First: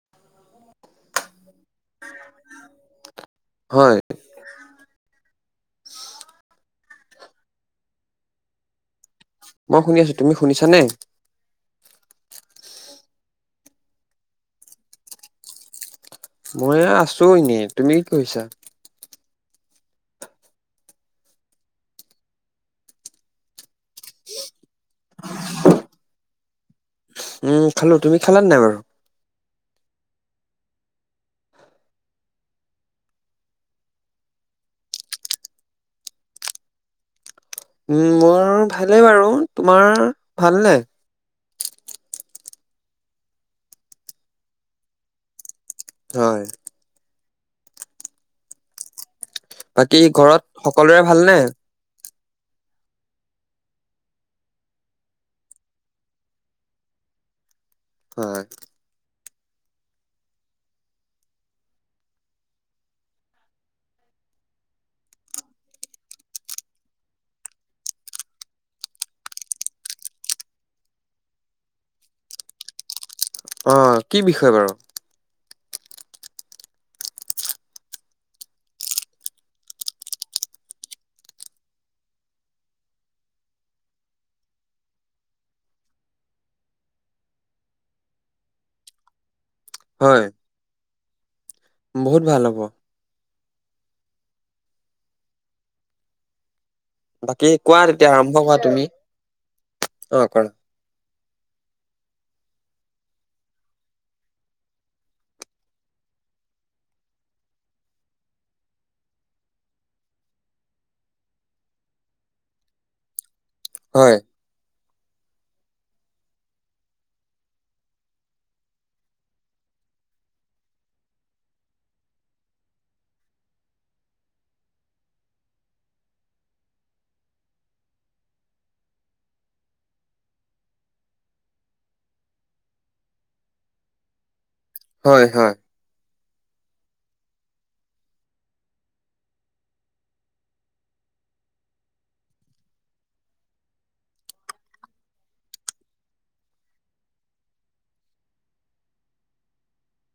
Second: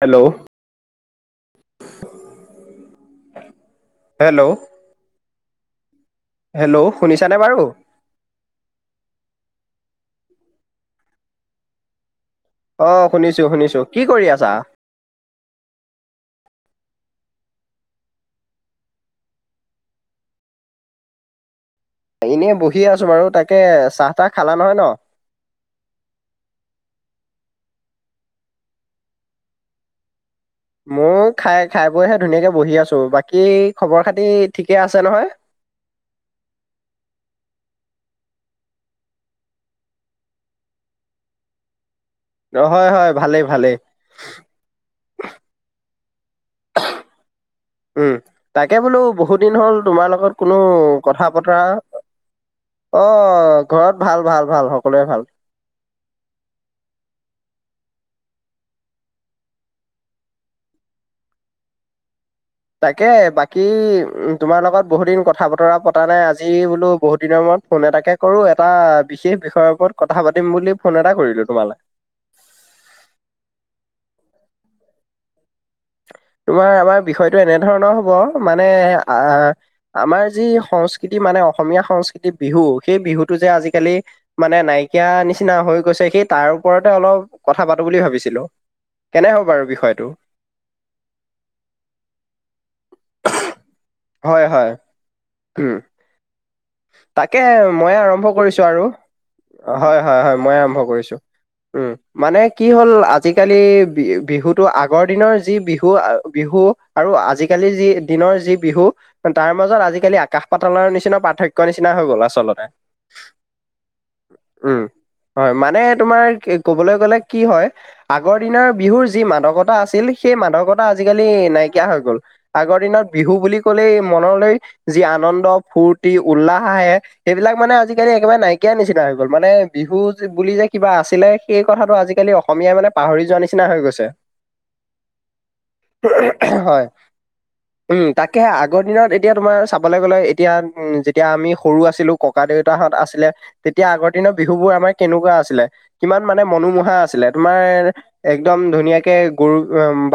Hello, হয় [inaudible] hello? Hello, শুনিছানে বাৰু? মই শুনি আছোঁ‌, তুমি শুনিছা নে? অ', শুনিছো শুনিছো, কি কৰি আছা? মই আছোঁ‌ এনেই, তুমি কি কৰিছা- এনেই বহি আছো বাৰু, তাকে চাহ তাহ খালা নহয় ন? উম, খালো তুমি খালান নাই বাৰু- মই খাই খাই-বৈহে ধুনীয়াকে বহি আছো।, বাকী খবৰ খাতি ঠিকে আছে নহয়? উম, মোৰ ভালেই বাৰু, তোমাৰ ভালনে? হয়, হয়, ভালেই ভালেই। হয়। উম, তাকে বোলো বহুত দিন হ'ল বাকী তোমাৰ লগত ঘৰত কোনো সকলোৰে কথা ভালনে বতৰা অ', ঘৰত ভাল ভাল ভাল সকলোৱে ভাল। হয়। তাকে বাকী উম তোমাৰ লগত বহুত দিন কথা বতৰা পতা নাই আজি বোলো বহুত দিনৰ মূৰত ফোনে এতাকে কৰো এটা বিশেষ বিষয়ৰ ওপৰত কথা পাতিম বুলি ফোন এটা কৰিলো তোমালৈ। অ', কি বিষয় বাৰু? তোমাৰ আমাৰ বিষয়টো এনেধৰণৰ হ'ব, মানে আহ আমাৰ যি সংস্কৃতি মানে অসমীয়া সংস্কৃতিৰ বিহু, সেই বিহুটো যে আজিকালি মানে নাইকিয়া নিচিনা হৈ গৈছে সেই তাৰ ওপৰতে অলপ কথা পাতোঁ‌ বুলি ভাবিছিলোঁ। কেনে হ'ব বাৰু বিষয়টো? হয় বহুত ভাল হ'ব। হয়, হয়, উম। বাকী তাকেহে কোৱা মই তেতিয়া আৰম্ভ কৰা কৰিছো তুমি আৰু, অ হয়-হয়-হয় কৰা মইয়ে আৰম্ভ কৰিছো। উম। মানে কি হ'ল আজিকালি বি-বিহুটো আগৰ দিনৰ যি বিহু, বিহু আৰু আজিকালি যি দিনৰ যি বিহু তাৰ মাজত আজিকালি আকাশ পাতালৰ নিচিনা পাৰ্থক ক্য নিচিনা হৈ গ'ল আচলতে। হয়। উম, হয়, মানে তোমাৰ কবলৈ গ'লে কি হয় আগৰ দিনৰ বিহুৰ যি মাদকতা আছিল সেই মাদকতা আজিকালি নাইকিয়া হৈ গ'ল। আগৰ দিনত বিহু বুলি কলেই মনলৈ যি আনন্দ, ফূৰ্তি, উল্লাহ আহে সেইবিলাক মানে আজিকালি একেবাৰে নাইকিয়া নিচিনা হৈ গ'ল, মানে বিহু বুলি যে কিবা আছিলে এই কথাটো আজিকালি অসমীয়াই মানে পাহৰি যোৱা নিচিনা হৈ গৈছে। হয়, হয়। হয়। উম, তাকেহে আগৰ দিনত এতিয়া তোমাৰ চাবলৈ গ'লে এতিয়া উম যে তেতিয়া আমি সৰু আছিলোঁ‌, ককা দেউতাহঁত আছিলে, তেতিয়া আগৰ দিনৰ বিহু বোৰ আমাৰ কেনেকুৱা আছিলে? কিমান মানে মনোমোহা আছিলে? তোমাৰ একদম ধুনীয়াকে গৰু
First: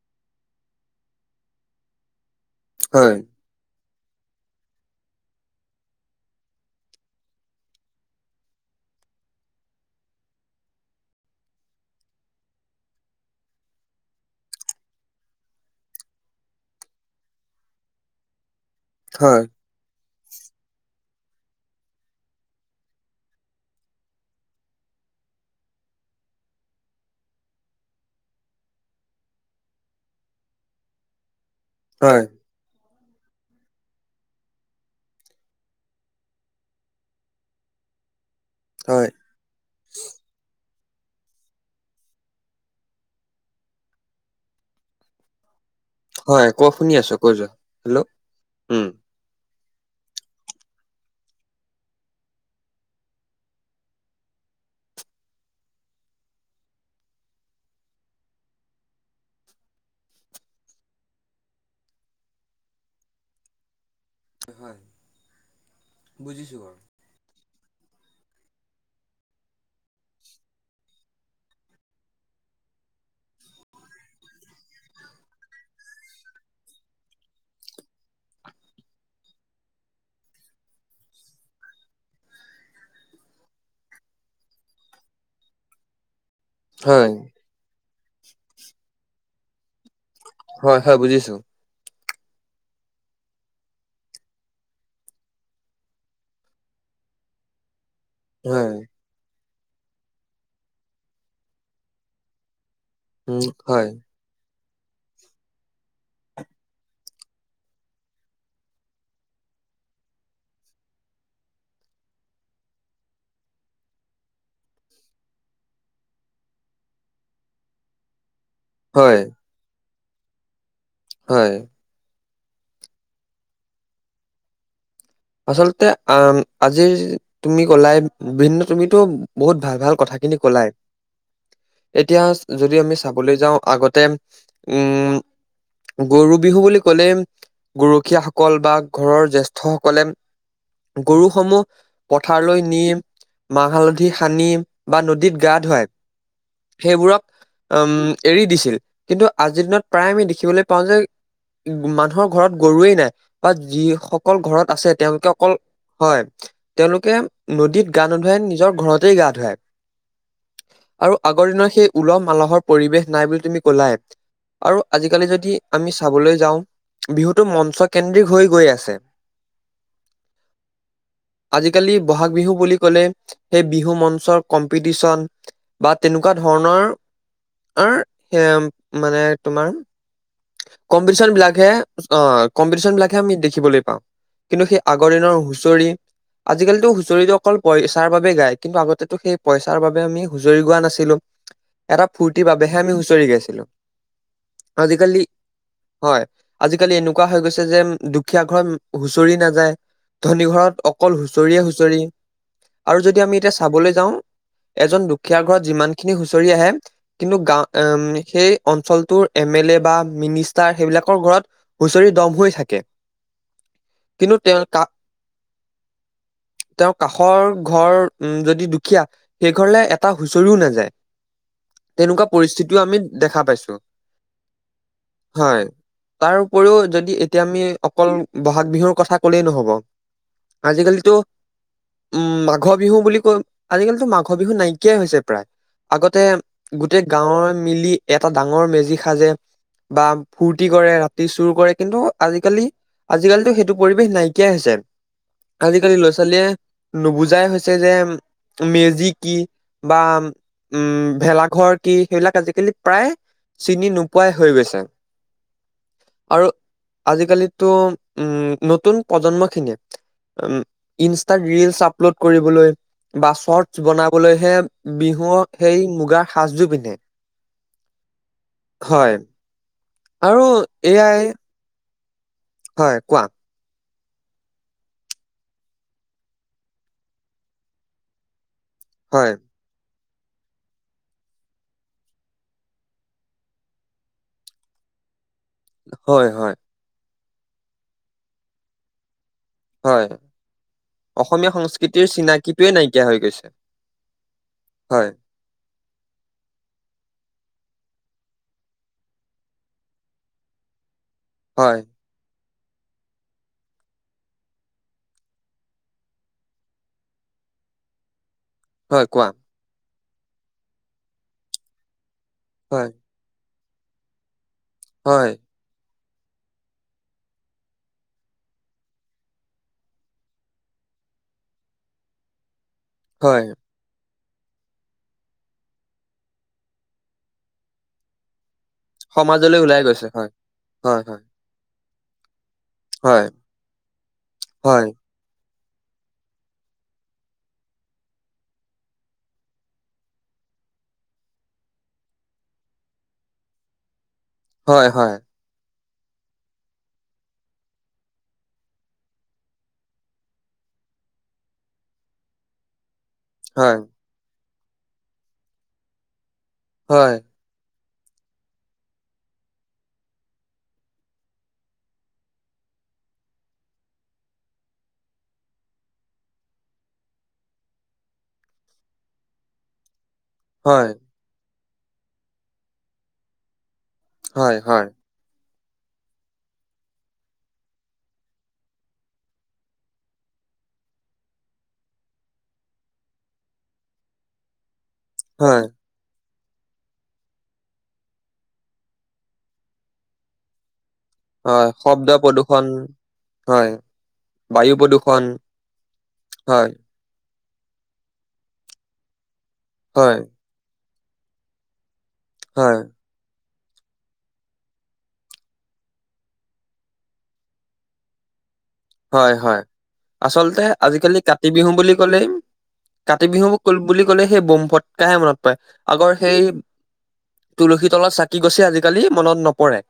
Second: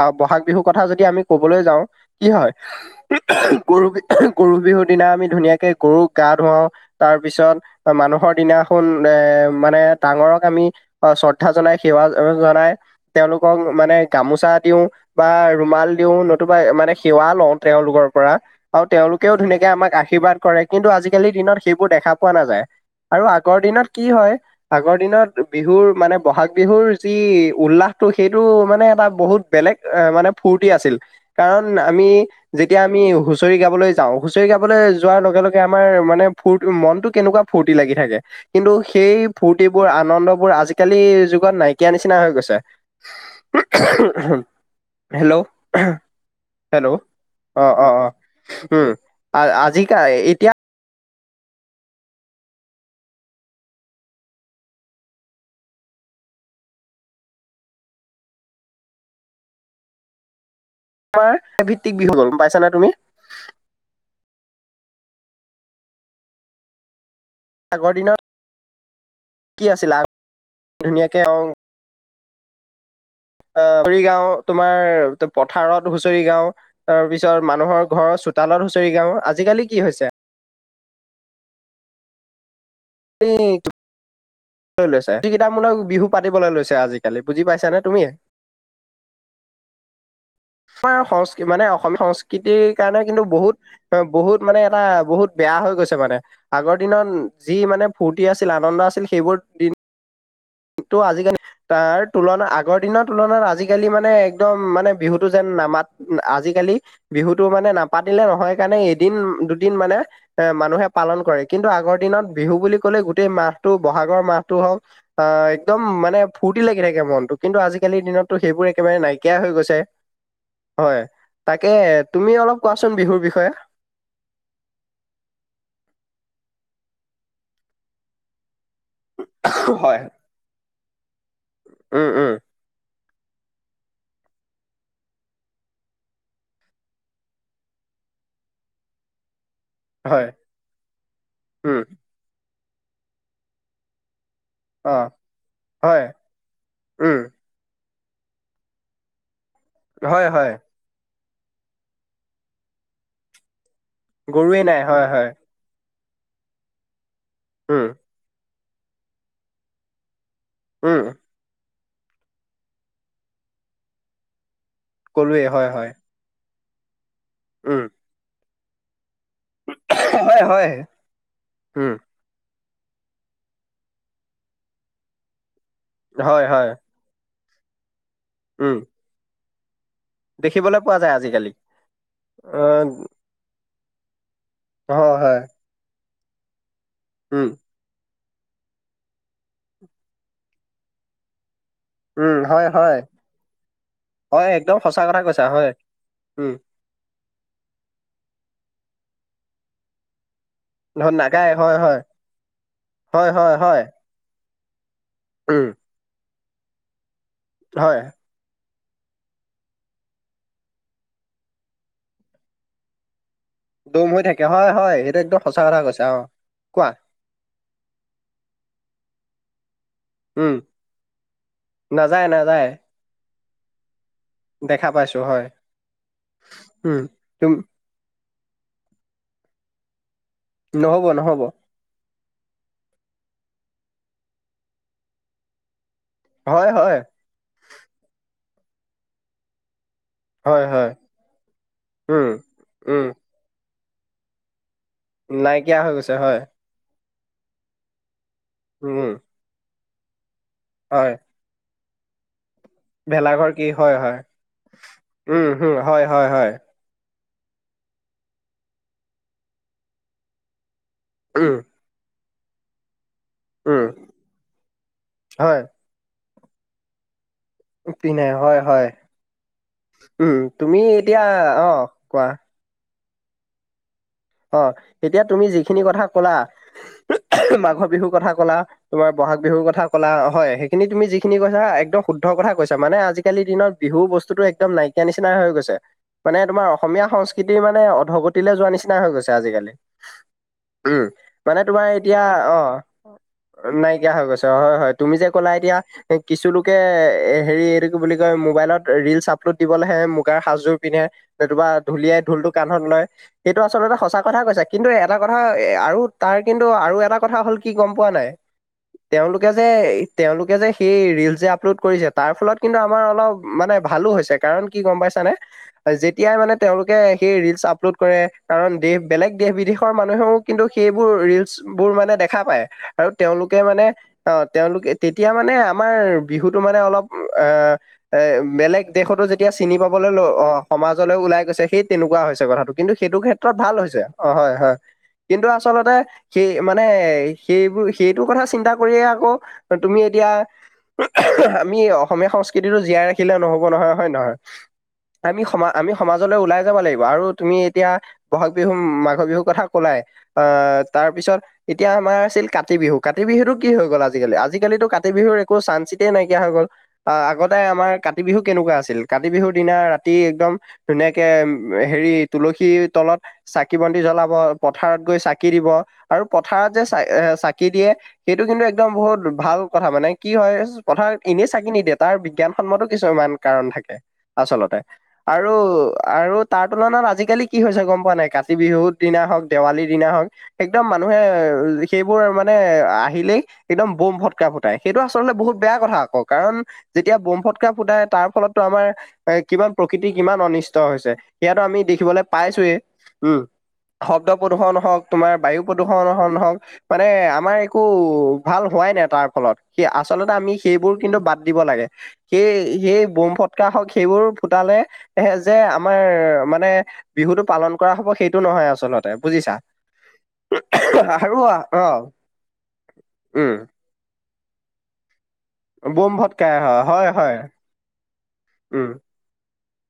বা বহাগ বিহুৰ কথা যদি আমি কবলৈ যাওঁ। কি হয়, হয় গৰু বিহু গৰু বিহু দিনা আমি ধুনীয়াকে গৰুক গা-ধুৱাও। তাৰ পিছত মানুহৰ দিনাখন এ মানে ডাঙৰক আমি অ' শ্ৰদ্ধা জনাই সেৱা জনাই তেওঁলোকক মানে গামোচা দিওঁ। বা ৰুমাল দিও নতুবা মানে সেৱা লওঁ তেওঁওলোকৰ পৰা। আৰু তেওঁলোকেও হয় ধুনীয়াকে আমাক আশীৰ্বাদ কৰে, কিন্তু আজিকালিৰ দিনত সেইবোৰ দেখা পোৱা নাযায়। আৰু আগৰ দিনত কি হয় আগৰ দিনত বিহুৰ মানে বহাগ বিহুৰ যি উল্লাহটো সেইটো মানে এটা বহুত বেলেগ মানে ফূৰ্তি আছিল। কাৰণ আমি হয় যেতিয়া আমি হুচৰি গাবলৈ যাওঁ হুচৰি গাবলৈ যোৱাৰ লগে লগ গে আমাৰ মানে ফূৰ্ত মনটো কেনেকুৱা ফূৰ্তি লাগি থাকে। কিন্তু হয় সেই ফূৰ্তিবোৰ, আনন্দ বোৰ আজিকালি যুগত নাইকিয়া নিচিনা হৈ গৈছে। হেল্ল'! হয় ক শুনি হেল্ল'! আছো কৈ যোৱা অ' অ' হেল্ল' অ', উম আজিকা তোমাৰ এ ভিত্তিক বিহু, গ'ম পাইছা নে তুমি? হয়, বুজিছোঁ বাৰু! আগৰ দিনত কি আছিল, ধুনীয়াকে অ' অ' হুঁচৰি গাও, তোমাৰ পথাৰত হুঁচৰি গাও। তাৰ পিছত মানুহৰ ঘৰৰ চোতালত হুঁচৰি গাও। আজিকালি কি হৈছে এক লৈ লৈছে [unintelligible] কেইটামূলক বিহু পাতিবলৈ লৈছে হয় আজিকালি। বুজি পাইছা নে তুমি? হয় হয় আমাৰ বুজিছো সংস্ক মানে অসমীয়া সংস্কৃতিৰ কাৰণে কিন্তু বহুত অ' বহুত মানে এটা বহুত বেয়া হৈ গৈছে মানে, আগৰ দিনত যি মানে ফূৰ্তি আছিল, হয় আনন্দ আছিল, সেইবোৰ দিন টো আজিকালি তাৰ তুলনাত আগৰ দিনৰ উম তুলনাত হয় আজিকালি মানে একদম মানে বিহুটো যেন নামাত আজিকালি বিহুটো মানে নাপাতিলে নহয় কাৰণে এদিন দুদিন মানে এ মানুহে পালন কৰে, কিন্তু আগৰ দিনত বিহু বুলি কলে গোটেই মাহটো বহাগৰ মাহটো হওক। অ' একদম মানে ফূৰ্তি লাগি থাকে মনটো, কিন্তু আজিকালিৰ দিনতটো সেইবোৰ একেবাৰে হয় নাইকিয়া হৈ গৈছে, হয়! হয়, তাকে তুমি অলপ কোৱাচোন বিহুৰ বিষয়ে। আচলতে আ-আজিৰ তুমি কলাই ভিন্ন তুমিতো বহুত ভাল ভাল হয় কথা খিনি কলাই, উম এতিয়া উম যদি আমি চাবলে যাওঁ আগত তে উম। গৰু বিহু বুলি ক'লে গৰখীয়াসকল বা ঘৰৰ জ্যেষ্ঠসকল হয়। গৰুসমূহ উম পথাৰলৈ নিম, মাহ হালধি, সানি অ বা নদীত গা-ধুৱাই। হয় উম সেইবোৰক উম, এৰি দিছিল কিন্তু আজিৰ দিনত প্ৰায় আমি হয় হয় দেখিবলৈ পাওঁ যে মানুহৰ ঘৰত গৰুৱেই নাই বা যিসকল গৰুৱে ঘৰত নাই আছে। হয় হয় তেওঁলোকে অকল হয়, তেওঁলোকে নদীত উম গা-নুধুৱাই, নিজৰ ঘৰতেই গা ধুৱাই। উম আৰু আগৰ দিনৰ সেই উলহ-মালহৰ পৰিৱেশ নাই বুলি তুমি কলাই আৰু আজিকালি কলোৱে যদি হয় হয় আমি চাবলৈ যাঁও, বিহুটো মঞ্চ উম কেন্দ্ৰিক হৈ গৈ আছে। হয় হয়। আজিকালি উম ব'হাগ বিহু বুলি ক'লে সেই বিহু মঞ্চৰ কম্পিটিচন। বা তেনেকুৱা হয় হয় ধৰণৰ-ধৰণৰ এ উম মানে তোমাৰ দেখিবলৈ পোৱা যায় কম্পিতিশ্যন আজিকালি বিলাকহে অ', কম্পিতিশ্যন বিলাকহে আমি দেখিবলৈ পাওঁ। কিন্তু সেই আগৰ হয় দিনৰ হয় হুঁচৰি, আজিকালিতো হুঁচৰিতো উম অকল পইছ তাৰ বাবে গাই কিন্তু আগতেতো সেই পইচাৰ বাবে আমি হুচৰি গোৱা নাছিলো। এটা উম ফূৰ্তিৰ হয় বাবেহে আমি হয় হুঁচৰি গাইছিলো, আজিকালি তা হয়। হয়, উম আজিকালি এনেকুৱা হৈ গৈছে যেন দুখীয়া ঘৰত হুঁচৰি নাযায় ধনী ঘৰত ধ অকল নাগায় হুঁচৰিয়ে হয় হয় হুঁচৰি। আৰু যদি হয় আমি এতিয়া হয় হয় চাবলৈ যাওঁ এজন দুখীয়াৰ ঘৰত উম যিমানখিনি হুঁচৰি আহে, কিন্তু গাওঁ হয় উম সেই অঞ্চলটোৰ এম এল এ বা মিনিষ্টাৰ সেইবিলা ঘৰত সেইবিলাকত হুচৰি দ'ম হৈ থাকে। দ'ম হৈ কিন্তু থাকে। তেওঁ হয়, কা হয়, সেইটো একদম সঁচা কথা কৈছে অ'। কোৱা খৰ ঘৰ উম, যদি দুখীয়া সেই ঘৰলে এটা উম হুঁচৰিও নাযায়, তেনেকুৱা নাযায় নাযায় পৰিস্থিতিও আমি দেখা পাইছো। দেখা পাইছো। হয়। তাৰ উপৰিও উম যদি এতিয়া তুম আমি অকল ব'হাগ বিহুৰ কথা ক'লেই নহ'ব। নহ'ব আজিকালিতো নহ'ব উম, মাঘৰ বিহু বুলি কৈ, আজিকালিতো মাঘ বিহু নাইকিয়াই হৈছে প্ৰায়। আগতে হয় হয় গোটেই গাঁৱৰ মিলি এটা ডাঙৰ মেজি সাজে বা হয় ফূৰ্তি হয় কৰে, ৰাতি চুৰ কৰে কিন্তু উম উম আজিকালি-আজিকালিটো সেইটো পৰিৱেশ নাইকিয়াই হৈছে। নাইকিয়া হৈ আজিকালি গৈছে হয় ল'ৰা-ছোৱালীয়ে নুবুজাই হৈছে যে উম মেজি কি? বা উম, হয় ভেলাঘৰ কি? সেইবিলাক আজিকালি প্ৰায় ভেলাঘৰ কি চিনি হয় হয় নোপোৱাই হৈছে উম হম হয় হয় আৰু হয় আজিকালিতো উম, নতুন প্ৰজন্মখিনিয়ে উম ইনষ্টাত উম ৰিলচ আপলোড কৰিবলৈ বা উম, চৰ্টচ বনাবলৈহে বিহুক হয় সেই মুগা সাজযোৰ পিন্ধে। পিন্ধে হয়, হয়। উম, আৰু তুমি এয়াই এতিয়া, অ', কোৱা। হয়, কোৱা। অ', এতিয়া তুমি যেখিনি কথা ক'লা, মাঘৰ বিহুৰ কথা ক'লা তোমাৰ হয় ব'হাগ বিহুৰ কথা ক'লা হয়, সেইখিনি তুমি কৈছা একদম শুদ্ধ কথা কৈছা। মানে আজিকালিৰ দিনত বিহু বস্তুটো একম নাই কিয়া নিচিনা হৈ গৈছে। হয় মানে হয় তোমাৰ অসমীয়া সংস্কৃতিৰ মানে অধগতিলৈ যোৱাৰ নিচিনা হৈ গৈছে আজিকালি। হয়। উম, অসমীয়া মানে তোমাৰ সংস্কৃতিৰ এতিয়া, চিনাকিটোৱে অ', নাইকিয়া হৈ গৈছে নাইকিয়া হৈ গৈছে। অ', হয়, হয়, তুমি যে ক'লা এতিয়া কিছুলোকে এ হেৰি এইটো কি বুলি কয় মোবাইলত ৰিল্চ আপলোড দিবলৈহে মুগাৰ সাজযোৰ পিন্ধে হয় [unintelligible] ঢুলিয়াই ঢোলটো কান্ধত লয়। সেইটো আচলতে সঁচা কথা কৈছা। কিন্তু এটা কথা এ আৰু তাৰ কিন্তু আৰু এটা কথা হ'ল কি গম পোৱা নাই? হয় কোৱা তেওঁলোকে যে, তেওঁলোকে যে সেই ৰিল্চ যে আপলোড কৰিছে, তাৰফলত কিন্তু হয় আমাৰ অলপ মানে ভালো হৈছে কাৰণ কি গম হয়, পাইছানে? যেতিয়াই মানে তেওঁলোকে সেই ৰিল্চ আপলোড কৰে কাৰণ দেশ, বেলেগ দেশ-বিদেশৰ মানুহেও কিন্তু সেইবোৰ ৰিল্চবোৰ মানে দেখা পায় আৰু হয়, তেওঁলোকে মানে অ', তেওঁলোকে তেতিয়া মানে আমাৰ বিহুতো মানে অলপ উম, আ, এ, বেলেগ দেশতো যেতিয়া সমাজলৈ চিনি ওলাই গৈছে। পাবলৈ ল, হয়, অ', হয়, সমাজলৈ হয়, ওলাই গৈছে সেই তেনেকুৱা হৈছে কথাটো। কিন্তু সেইটো হয়, ক্ষেত্ৰত ভাল হৈছে। অ', হয়, হয়। কিন্তু আচলতে সেই মানে, সেইবোৰ, সেইটোৰ কথা চিন্তা কৰিয়ে আকৌ তুমি, এতিয়া আমি অসমীয়া সংস্কৃতিটো জীয়াই ৰাখিলে নহ'ব নহয়, হয় নে নহয়? হয়, হয়। আমি সম, আমি সমাজলৈ ওলাই যাব লাগিব আৰু তুমি এতিয়া বহাগ বিহু, মাঘৰ বিহুৰ কথা কলাই। আহ, তাৰপিছত এতিয়া আমাৰ আছিল কাতি বিহু। কাতি বিহুতটো কি হয়, হৈ গ'ল আজিকালি, আজিকালিতো কাতি বিহুৰ একো চানচিতেই নাইকিয়া হৈ গ'ল, হয়, আহ আগতে আমাৰ কাতি বিহু কেনেকুৱা আছিল, কাতি বিহুৰ দিনা ৰাতি একদম ধুনীয়াকে হেৰি তুলসীৰ তলত চাকি-বন্তি জ্বলাব, পথাৰত গৈ চাকি দিব আৰু পথাৰত যে চা-চাকি দিয়ে। সেইটো কিন্তু একদম বহুত ভাল কথা মানে কি হয় পথাৰ এনেই চাকি নিদিয়ে, তাৰ বিজ্ঞানসন্মতো কিছু ইমান কাৰণ থাকে। হয়, আচলতে হয়, আৰু, আৰু তাৰ তুলনাত আজি আজিকালি কি হৈছে গম পোৱা নাই, কাতি বিহুৰ দিনা হ'ওক দেৱালীৰ দিনা হ'ওক। একদম মানুহে সেইবোৰ মানে আহিলেই, একদম বোম ফত ফুটকা-ফুটাই সেইটো আচলতে বহুত হয়, বেয়া কথা আকৌ, কাৰণ যেতিয়া বোম ফুটকা-ফুটাই তাৰ ফলতো আমাৰ এ, কিমান প্ৰকৃতি কিমান অনিষ্ট হৈছে। হয়, শব্দ পদো য়ে, উম, শব্দ বায়ু প্ৰদূৰণ হ'ওক, প্ৰদূষণ, তোমাৰ বায়ু প্ৰদূৰণ হ'ওক হয়, মানে আমাৰ একো ভাল হোৱাই নাই তাৰ ফলত, সে হয়, আচলতে আমি সেইবোৰ কিন্তু বাদ দিব লাগে, সেই, হয়, সেই, বোম ফ ফটকা হ'ওক সেইবোৰ ফুটালে সে, যে, আমাৰ মানে বিহুতটো পালন কৰা হ'ব, সেইটো নহয় আচলত হয়, হয়, আচলতে আজিকালি আৰু কাতি অ' বিহু বুলি ক'লে কাতি বিহু উম, ক, বুলি ক'লে সেই বম ফ কাহে মনত পাৰে, আগৰ বোম সেই ফটকাই হয় হয় হয় তুলসী তলত চাকি গছে, আজিকালি মনত নপৰে।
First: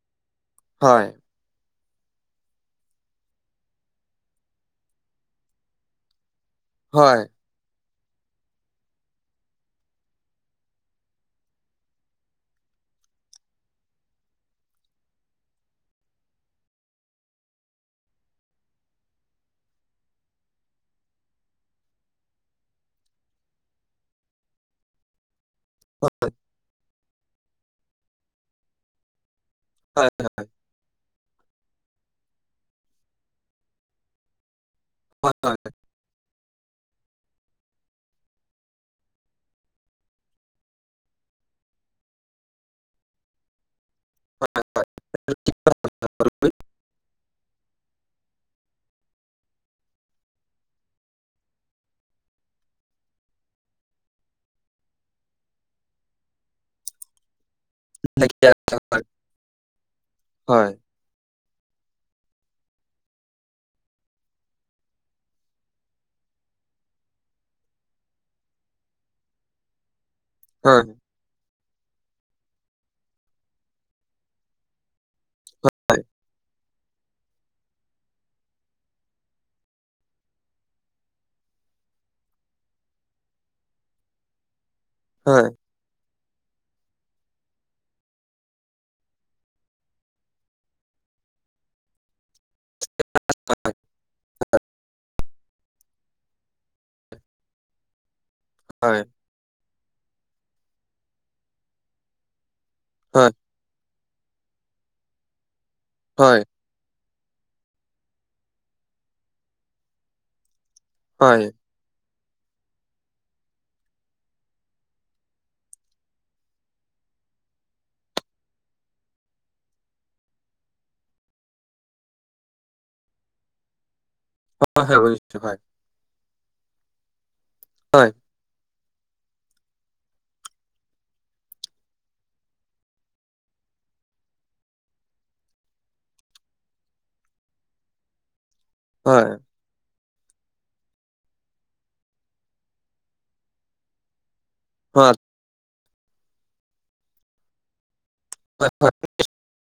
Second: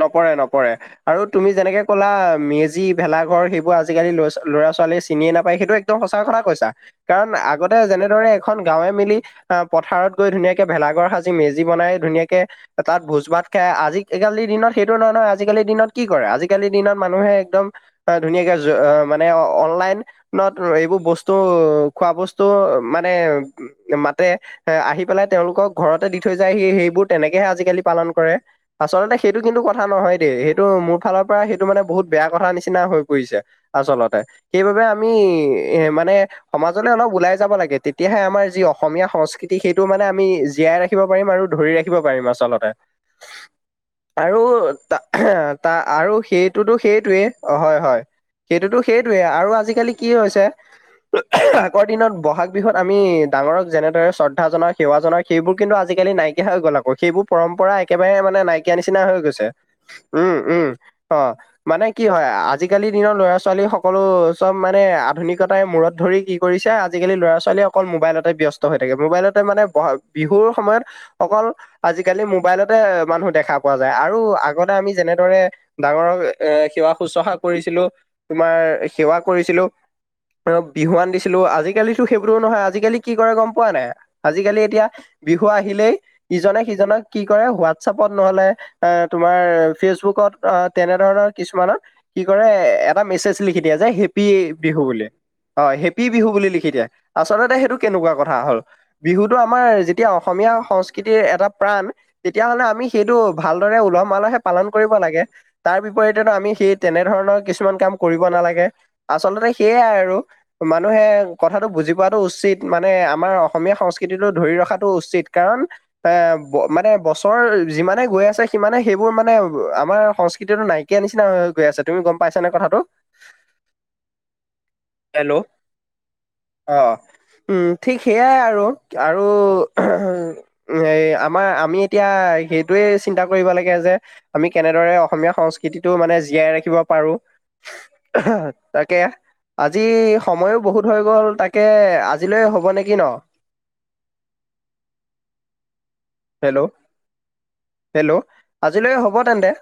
নকৰে, নপৰে, হয়, আৰু তুমি যেনেকৈ ক'লা, মেজি, ভেলাঘৰ সেইবোৰ আজিকালি ল-ল'ৰা ছোৱালীয়ে চিনিয়ে নাপায়, সেইটো একদম সঁচা কথা কৈছা। হয়, কাৰণ আগত তে, যেনেদৰে এখন গাঁৱে মিলি, আহ পথাৰত গৈ ধুনীয়াকে ভেলাঘৰ সাজি মেজি বনাই ধুনীয়াকে। তাত ভোজ ভাত খাই, আজি আজিকালিৰ দিনত সেইটো নহয়, নহয় আজিকালিৰ দিনত কি কৰে আজিকালিৰ দিনত মানুহে একদম অ, ধুনীয়াকে য, মানে অনলাইন ন, এইবোৰ বস্তু, খোৱা বস্তু মানে মাতে, এ, আহি পেলাই তেওঁলোকক ঘৰতে দি থৈ যায় হি, সেইবোৰ তেনেকেহে আজিকালি পালন কৰে আচলতে সেইটো কিন্তু কথা হয়, নহয় দে, সেই এইটো মোৰ ফালৰ পৰা সেইটো মানে বহুত বেয়া কথা নিচিনা হৈ পৰিছে, আচলতে সেইবাবে আমি এ, মানে সমাজলৈ অলপ ওলাই যাব লাগে, তেতিয়াহে আমাৰ যি অসমীয়া সংস্কৃতি সেইটো মানে আমি জীয়াই ৰাখি [inaudible] পাৰিম আৰু ধৰি ৰাখিব পাৰিম আচলতে। আৰু তা, আৰু সেইটোতো সেইটোৱেই অ, হয়, হয়, সেইটোতো, সেইটোৱে আৰু আজিকালি কি হৈছে? আগৰ দিনত ব'হাগ বিহুত আমি ডাঙৰক যেনেদৰে শ্ৰদ্ধা জনাও, সেৱা জনাও সেইবোৰ কিন্তু আজিকালি নাইকিয়া হৈ গ'ল আকৌ। সেইবোৰ পৰম্পৰা একেবাৰে মানে হয়, নাইকিয়া নিচিনা হৈ গৈছে। উম-উম! হয়, অঁ। মানে কি হয় আজিকালি দিনৰ ল'ৰা-ছোৱালী সকলো চব মানে আধুনিকতাই মূৰত ধৰি কি কৰিছে। আজিকালি ল'ৰা-ছোৱালীয়ে অকল মোবাইলতে ব্যস্ত হৈ থাকে। মোবাইলতে মানে পঢ়া বিহুৰ হয়, সময়ত হয়, অকল আজিকালি মোবাইলতে মানুহ দেখা পোৱা যায়। আৰু আগতে আমি যেনেদৰে ডাঙৰক এ সেৱা শুশ্ৰূষা কৰিছিলোঁ, তোমাৰ সেৱা কৰিছিলোঁ। ডাঙৰক বিহুৱান দিছিলোঁ। আজিকালি সেইবোৰো নহয়, আজিকালি কি কৰে গম পোৱা নাই? আজিকালি এতিয়া হয়, বিহু আহিলেই ইজনে-সিজনক কি কৰে হোৱাটছপত নহ'লে এ তোমাৰ ফেচবুকত অঁ তেনেধৰণৰ কিছুমানৰ কি কৰে এ এটা মেছেজ লিখি দিয়ে যে সেই হেপী বিহু বুলি। হয় হেপী বিহু বুলি লিখি দিয়ে। আচলতে সেইটো কেনেকুৱা কথা হ'ল? হয়। বিহুটো আমাৰ যেতিয়া অসমীয়া সংস্কৃতিৰ এটা প্ৰাণ, তেতিয়াহ'লে আমি সেইটো হয়, ভালদৰে উলহ-মালহে পালন কৰিব লাগে। তাৰ বিপৰীতেনো হয়, আমি সেই তেনে ধৰণৰ কিছুমান কাম কৰিব নালাগে আচলতে সেইয়াই আৰু। মানুহে হয়। কথাটো বুজি পোৱাটো উচিত, মানে আমাৰ অসমীয়া সংস্কৃতিটো ধৰি ৰখাটো উচিত, কাৰণ এ মানে বছৰ যিমানে গৈ আছ আছে। সিমানে সেইবোৰ মানে আমাৰ সংস্কৃতিতো নাইকিয়া নিচিনা হৈ-হৈ গৈ আছে, তুমি গম পাইছা নে কথাটো। [unintelligible] হয়-হয় হেল্ল' [unintelligible] ভাই। অ! উম, ঠিক হয় সেইয়াই আৰু। আৰু [unintelligible] এ, আমাৰ আমি এতিয়া সেইটোৱেই চিন্তা কৰিব লাগে যে, আমি কেনেদৰে অসমীয়া সংস্কৃতিটো মানে জীয়াই ৰাখিব পাৰোঁ। [unintelligible] তাকে। আজি সময়ো বহুত হৈ গ'ল, তাকে আজিলৈ হ'ব নেকি ন? হয়। হেল্ল'! হেল্ল'! আজি হয় লৈ হ'ব তেন্তে।